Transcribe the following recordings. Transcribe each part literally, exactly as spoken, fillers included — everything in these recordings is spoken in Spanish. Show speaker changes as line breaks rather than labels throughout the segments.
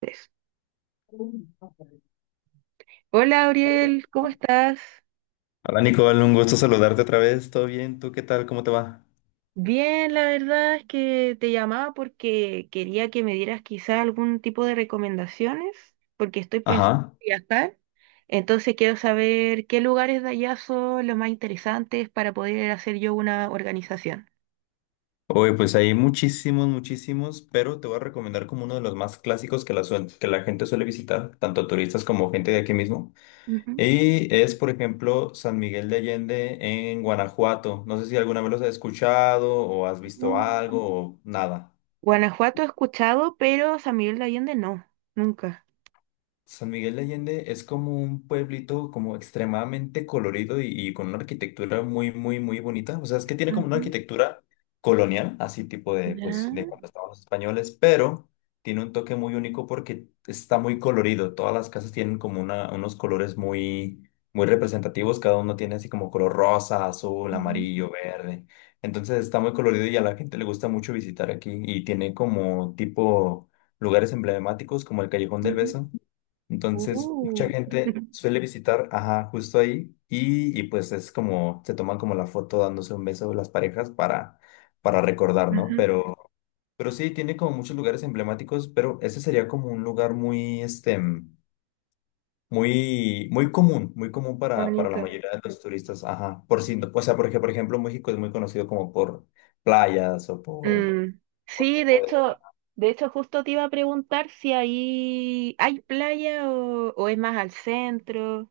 Tres. Hola, Auriel, ¿cómo estás?
Hola Nicole, un gusto saludarte otra vez. ¿Todo bien? ¿Tú qué tal? ¿Cómo te va?
Bien, la verdad es que te llamaba porque quería que me dieras quizá algún tipo de recomendaciones, porque estoy pensando
Ajá.
en viajar. Entonces quiero saber qué lugares de allá son los más interesantes para poder hacer yo una organización.
Oye, pues hay muchísimos, muchísimos, pero te voy a recomendar como uno de los más clásicos que la, suen- que la gente suele visitar, tanto turistas como gente de aquí mismo.
Ujú.
Y es, por ejemplo, San Miguel de Allende en Guanajuato. No sé si alguna vez los has escuchado o has visto
Mm.
algo o nada.
Guanajuato he escuchado, pero San Miguel de Allende no, nunca.
San Miguel de Allende es como un pueblito como extremadamente colorido y, y con una arquitectura muy, muy, muy bonita. O sea, es que tiene como una
Ujú.
arquitectura colonial, así tipo de, pues, de cuando
Ya.
estaban los españoles, pero tiene un toque muy único porque está muy colorido. Todas las casas tienen como una, unos colores muy, muy representativos. Cada uno tiene así como color rosa, azul,
Ujú.
amarillo, verde. Entonces está muy colorido y a la gente le gusta mucho visitar aquí y tiene como tipo lugares emblemáticos como el Callejón del
Ujú.
Beso. Entonces, mucha
Uh.
gente suele visitar, ajá, justo ahí y, y pues es como, se toman como la foto dándose un beso las parejas para, para recordar, ¿no?
Ujú.
Pero, pero sí, tiene como muchos lugares emblemáticos, pero ese sería como un lugar muy, este, mm, muy, muy común, muy común para, para la
Bonito.
mayoría de los turistas, ajá. Por si, O sea, porque, por ejemplo, México es muy conocido como por playas o por,
Mm,
por
sí, de
tipo de
hecho, de hecho justo te iba a preguntar si ahí hay playa o, o es más al centro.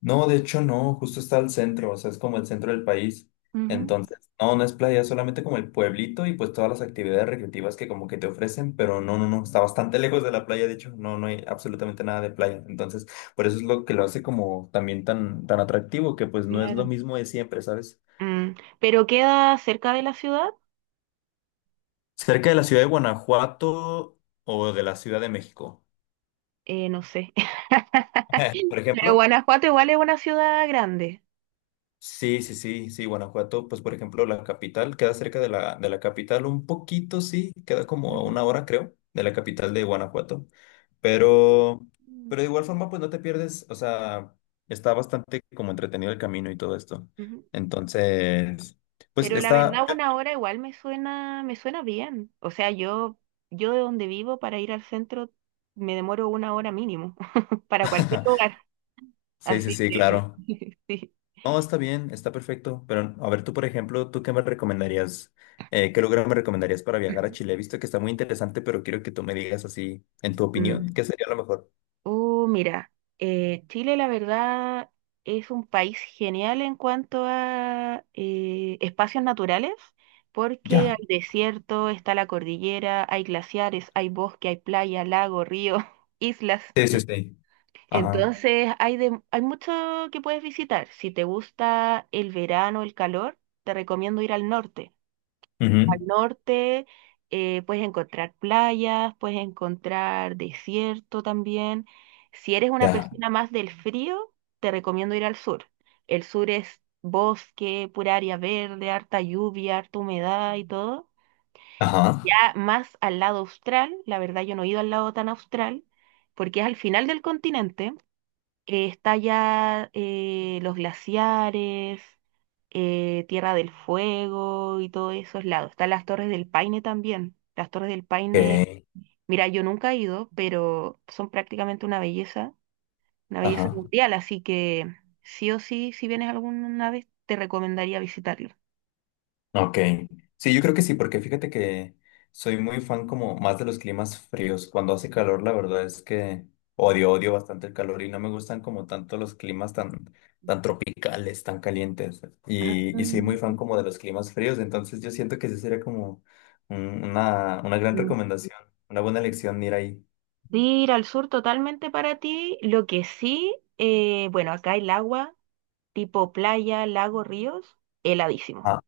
No, de hecho no, justo está al centro, o sea, es como el centro del país.
Ujú.
Entonces, no, no es playa, es solamente como el pueblito y pues todas las actividades recreativas que como que te ofrecen, pero no, no, no, está bastante lejos de la playa, de hecho, no, no hay absolutamente nada de playa. Entonces, por eso es lo que lo hace como también tan, tan atractivo, que pues no es lo
Claro.
mismo de siempre, ¿sabes?
Mm, pero queda cerca de la ciudad.
Cerca de la ciudad de Guanajuato o de la Ciudad de México.
Eh, no sé.
Por
Pero
ejemplo,
Guanajuato igual es una ciudad grande.
sí, sí, sí, sí, Guanajuato, pues por ejemplo, la capital queda cerca de la, de la capital, un poquito, sí, queda como a
Ujú.
una hora, creo, de la capital de Guanajuato, pero,
Mm,
pero de igual forma, pues no te pierdes, o sea, está bastante como entretenido el camino y todo esto.
ujú.
Entonces, pues
Pero la
está,
verdad una hora igual me suena, me suena bien. O sea, yo, yo de donde vivo para ir al centro me demoro una hora mínimo para cualquier lugar.
sí, sí,
Así
sí,
que,
claro.
sí.
No, está bien, está perfecto. Pero a ver, tú, por ejemplo, ¿tú qué me recomendarías? Eh, ¿qué lugar me recomendarías para viajar a Chile? He visto que está muy interesante, pero quiero que tú me digas así, en tu
Mm.
opinión, ¿qué sería lo mejor?
Uh, mira, eh, Chile la verdad es un país genial en cuanto a eh, espacios naturales, porque hay
Ya,
desierto, está la cordillera, hay glaciares, hay bosque, hay playa, lago, río, islas.
sí, sí, sí. Ajá.
Entonces hay, de- hay mucho que puedes visitar. Si te gusta el verano, el calor, te recomiendo ir al norte. Al
Ujú.
norte, eh, puedes encontrar playas, puedes encontrar desierto también. Si eres una
Ya.
persona más del frío, te recomiendo ir al sur. El sur es bosque, pura área verde, harta lluvia, harta humedad y todo. Ya
Ajá.
más al lado austral, la verdad yo no he ido al lado tan austral, porque es al final del continente, eh, está ya eh, los glaciares, eh, Tierra del Fuego y todos esos lados. Están las Torres del Paine también. Las Torres del Paine,
Ok.
mira, yo nunca he ido, pero son prácticamente una belleza, una belleza
Ajá.
mundial, así que sí o sí, si vienes alguna vez, te recomendaría visitarlo.
Ok. Sí, yo creo que sí, porque fíjate que soy muy fan como más de los climas fríos. Cuando hace calor, la verdad es que odio, odio bastante el calor y no me gustan como tanto los climas tan, tan tropicales, tan calientes.
Ah,
Y, y soy muy fan como de los climas fríos, entonces yo siento que esa sería como un- una, una gran
mm.
recomendación, una buena elección, ir ahí.
Sí, ir al sur totalmente para ti. Lo que sí, eh, bueno, acá el agua, tipo playa, lago, ríos,
Ah,
heladísimo.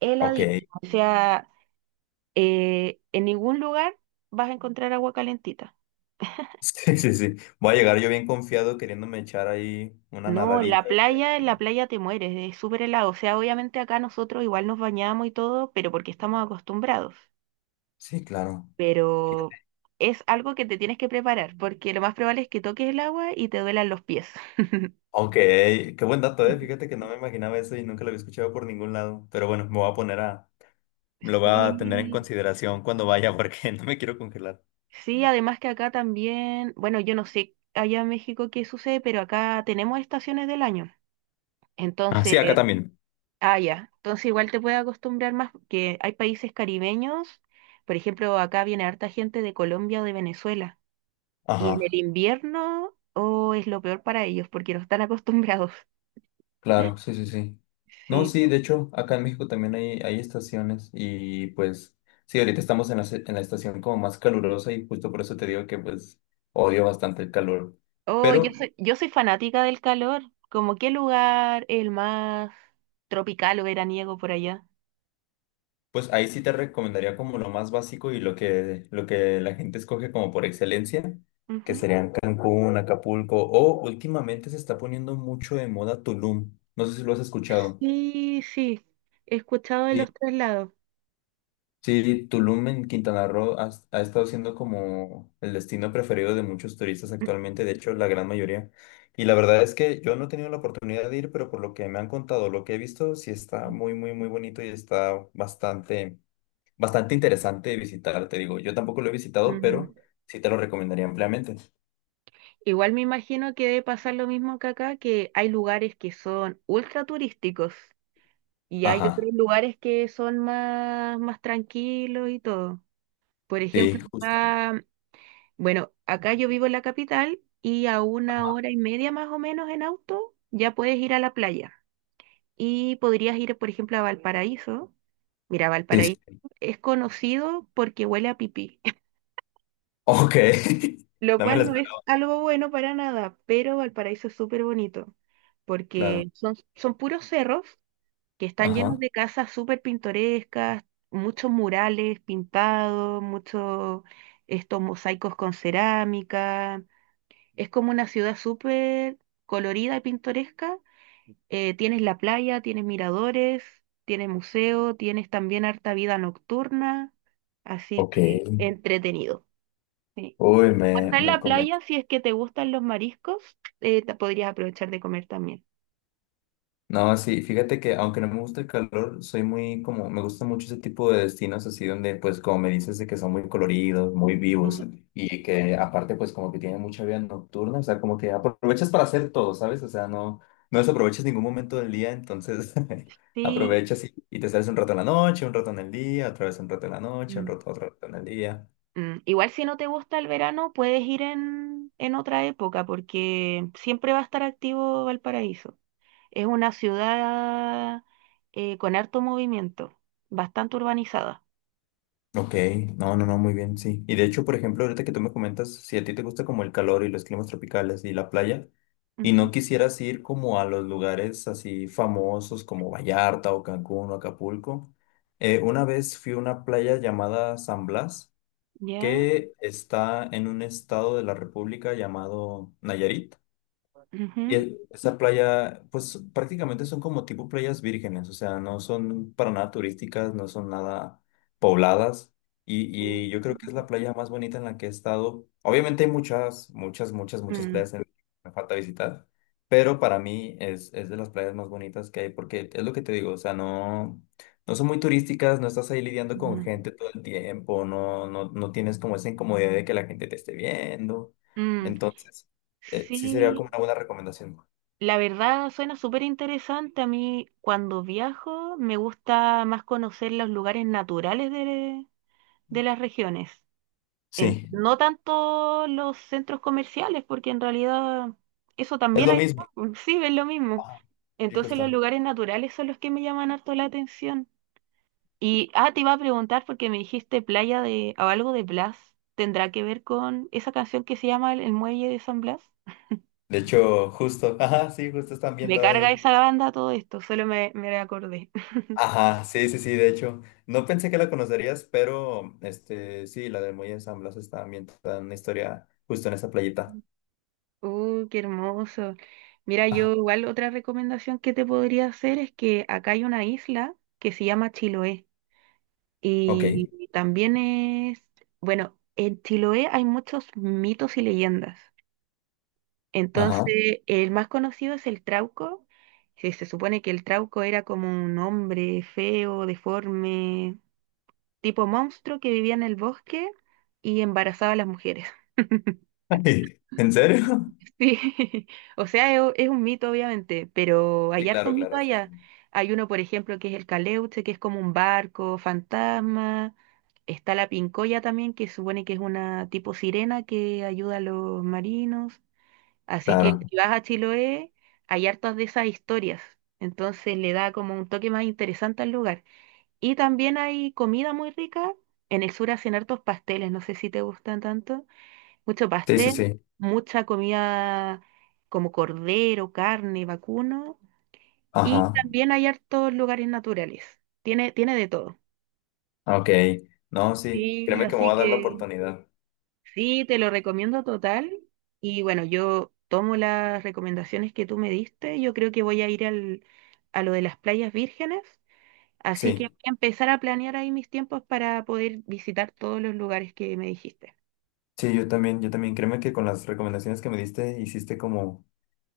Él.
ok.
O sea, eh, en ningún lugar vas a encontrar agua calentita.
Sí, sí, sí. Voy a llegar yo bien confiado queriéndome echar ahí una
No, la
nadadita y al
playa, en la
final-
playa te mueres, es súper helado. O sea, obviamente acá nosotros igual nos bañamos y todo, pero porque estamos acostumbrados.
Sí, claro.
Pero es algo que te tienes que preparar, porque lo más probable es que toques el agua y te duelan los pies.
Aunque, qué buen dato, eh. fíjate que no me imaginaba eso y nunca lo había escuchado por ningún lado. Pero bueno, me voy a poner a, me lo voy a tener en
Sí,
consideración cuando vaya porque no me quiero congelar.
sí, además que acá también, bueno, yo no sé allá en México qué sucede, pero acá tenemos estaciones del año.
Ah, sí,
Entonces,
acá también.
ah, ya. Entonces igual te puedes acostumbrar más, que hay países caribeños, por ejemplo, acá viene harta gente de Colombia o de Venezuela, y en el
Ajá,
invierno, oh, es lo peor para ellos, porque no están acostumbrados.
claro, sí, sí, sí. No,
Sí.
sí, de hecho, acá en México también hay, hay estaciones y pues, sí, ahorita estamos en la, se- en la estación como más calurosa y justo por eso te digo que pues odio bastante el calor.
Oh, yo
Pero
soy, yo soy fanática del calor. ¿Como qué lugar es el más tropical o veraniego por allá?
pues ahí sí te recomendaría como lo más básico y lo que, lo que la gente escoge como por excelencia, que
Ujú.
serían Cancún, Acapulco o últimamente se está poniendo mucho de moda Tulum. No sé si lo has escuchado.
Sí, sí, he escuchado de
Sí,
los traslados.
sí, Tulum en Quintana Roo ha, ha estado siendo como el destino preferido de muchos turistas actualmente, de hecho la gran mayoría. Y la verdad es que yo no he tenido la oportunidad de ir, pero por lo que me han contado, lo que he visto, sí está muy, muy, muy bonito y está bastante bastante interesante visitar, te digo. Yo tampoco lo he visitado,
Mm.
pero sí te lo recomendaría ampliamente.
Igual me imagino que debe pasar lo mismo que acá, que hay lugares que son ultra turísticos y hay otros
Ajá,
lugares que son más, más tranquilos y todo. Por
sí,
ejemplo,
justo.
acá, bueno, acá yo vivo en la capital y a una hora y media más o menos en auto ya puedes ir a la playa. Y podrías ir, por ejemplo, a Valparaíso. Mira,
Sí, sí.
Valparaíso es conocido porque huele a pipí,
Ok.
lo
No me la
cual no es
esperaba,
algo bueno para nada, pero Valparaíso es súper bonito,
claro.
porque son, son puros cerros que están llenos
Ajá.
de casas súper pintorescas, muchos murales pintados, muchos estos mosaicos con cerámica. Es como una ciudad súper colorida y pintoresca. Eh, tienes la playa, tienes miradores, tienes museo, tienes también harta vida nocturna, así
Ok.
que entretenido. Sí.
Uy,
Y como
me,
está en
me
la playa, si es que te gustan los mariscos, eh, te podrías aprovechar de comer también.
No, sí, fíjate que aunque no me gusta el calor, soy muy como, me gusta mucho ese tipo de destinos así donde pues como me dices de que son muy coloridos, muy
Mm,
vivos y que aparte pues como que tienen mucha vida nocturna, o sea, como que aprovechas para hacer todo, ¿sabes? O sea, no, no desaprovechas ningún momento del día, entonces
sí.
aprovechas y, y te sales un rato en la noche, un rato en el día, otra vez un rato en la noche, un
Mm,
rato, otro rato en el día.
mm. Igual si no te gusta el verano, puedes ir en, en otra época, porque siempre va a estar activo Valparaíso. Es una ciudad eh, con harto movimiento, bastante urbanizada.
Ok, no, no, no, muy bien, sí. Y de hecho, por ejemplo, ahorita que tú me comentas, si a ti te gusta como el calor y los climas tropicales y la playa, y no
Ujú,
quisieras ir como a los lugares así famosos como Vallarta o Cancún o Acapulco, eh, una vez fui a una playa llamada San Blas,
¿ya?
que está en un estado de la República llamado Nayarit. Y
Ujú.
e- esa playa, pues prácticamente son como tipo playas vírgenes, o sea, no son para nada turísticas, no son nada pobladas. Y, y yo creo que es la playa más bonita en la que he estado. Obviamente hay muchas, muchas, muchas, muchas
Mm,
playas en- que me falta visitar, pero para mí es, es de las playas más bonitas que hay, porque es lo que te digo, o sea, no, no son muy turísticas, no estás ahí lidiando
mm,
con gente
mm.
todo el tiempo, no, no, no tienes como esa incomodidad de que la gente te esté viendo.
Mm,
Entonces... Eh, sí sería como
sí.
una buena recomendación.
La verdad suena súper interesante. A mí cuando viajo me gusta más conocer los lugares naturales de, de las regiones. En-
Sí.
no tanto los centros comerciales, porque en realidad eso
Es
también
lo
hay,
mismo.
sí, es lo mismo.
Ajá, sí,
Entonces los
justo.
lugares naturales son los que me llaman harto la atención. Y, ah, te iba a preguntar porque me dijiste playa de, o algo de Blas. ¿Tendrá que ver con esa canción que se llama El, el Muelle de San Blas?
De hecho, justo. Ajá, sí, justo está
Me
ambientada
carga
ahí.
esa banda todo esto, solo me, me acordé.
Ajá, sí, sí, sí, de hecho. No pensé que la conocerías, pero este, sí, la de Muelle de San Blas está ambientada en una historia justo en esa playita.
Uh, qué hermoso. Mira,
Ajá,
yo igual otra recomendación que te podría hacer es que acá hay una isla que se llama Chiloé y
ok.
también es, bueno, en Chiloé hay muchos mitos y leyendas.
Ajá.
Entonces, el más conocido es el Trauco, que se supone que el Trauco era como un hombre feo, deforme, tipo monstruo que vivía en el bosque y embarazaba a las mujeres.
Ay, ¿en serio?
Sí, o sea, es, u- es un mito obviamente, pero hay
Sí,
hartos
claro,
mitos
claro. Sí, sí.
allá. Hay uno, por ejemplo, que es el Caleuche, que es como un barco fantasma. Está la Pincoya también, que supone que es una tipo sirena que ayuda a los marinos. Así que
Claro.
si vas a Chiloé, hay hartas de esas historias. Entonces le da como un toque más interesante al lugar. Y también hay comida muy rica. En el sur hacen hartos pasteles, no sé si te gustan tanto. Mucho
Sí, sí,
pastel,
sí.
mucha comida como cordero, carne, vacuno y
Ajá.
también hay hartos lugares naturales. Tiene, tiene de todo.
Ok. No, sí.
Sí,
Créeme que me
así
va a dar la
que
oportunidad.
sí, te lo recomiendo total. Y bueno, yo tomo las recomendaciones que tú me diste. Yo creo que voy a ir al, a lo de las playas vírgenes. Así que
Sí.
voy a empezar a planear ahí mis tiempos para poder visitar todos los lugares que me dijiste.
Sí, yo también, yo también. Créeme que con las recomendaciones que me diste, hiciste como,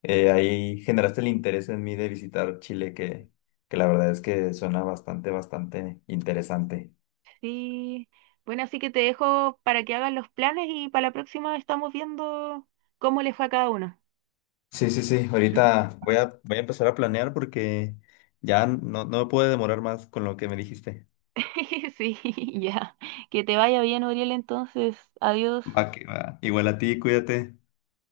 eh, ahí generaste el interés en mí de visitar Chile, que, que la verdad es que suena bastante, bastante interesante.
Sí. Bueno, así que te dejo para que hagan los planes y para la próxima estamos viendo cómo le fue a cada uno.
Sí, sí, sí. Ahorita voy a, voy a empezar a planear porque ya no, no me puedo demorar más con lo que me dijiste.
Sí, ya. Que te vaya bien, Uriel, entonces. Adiós.
Va que va. Igual a ti, cuídate.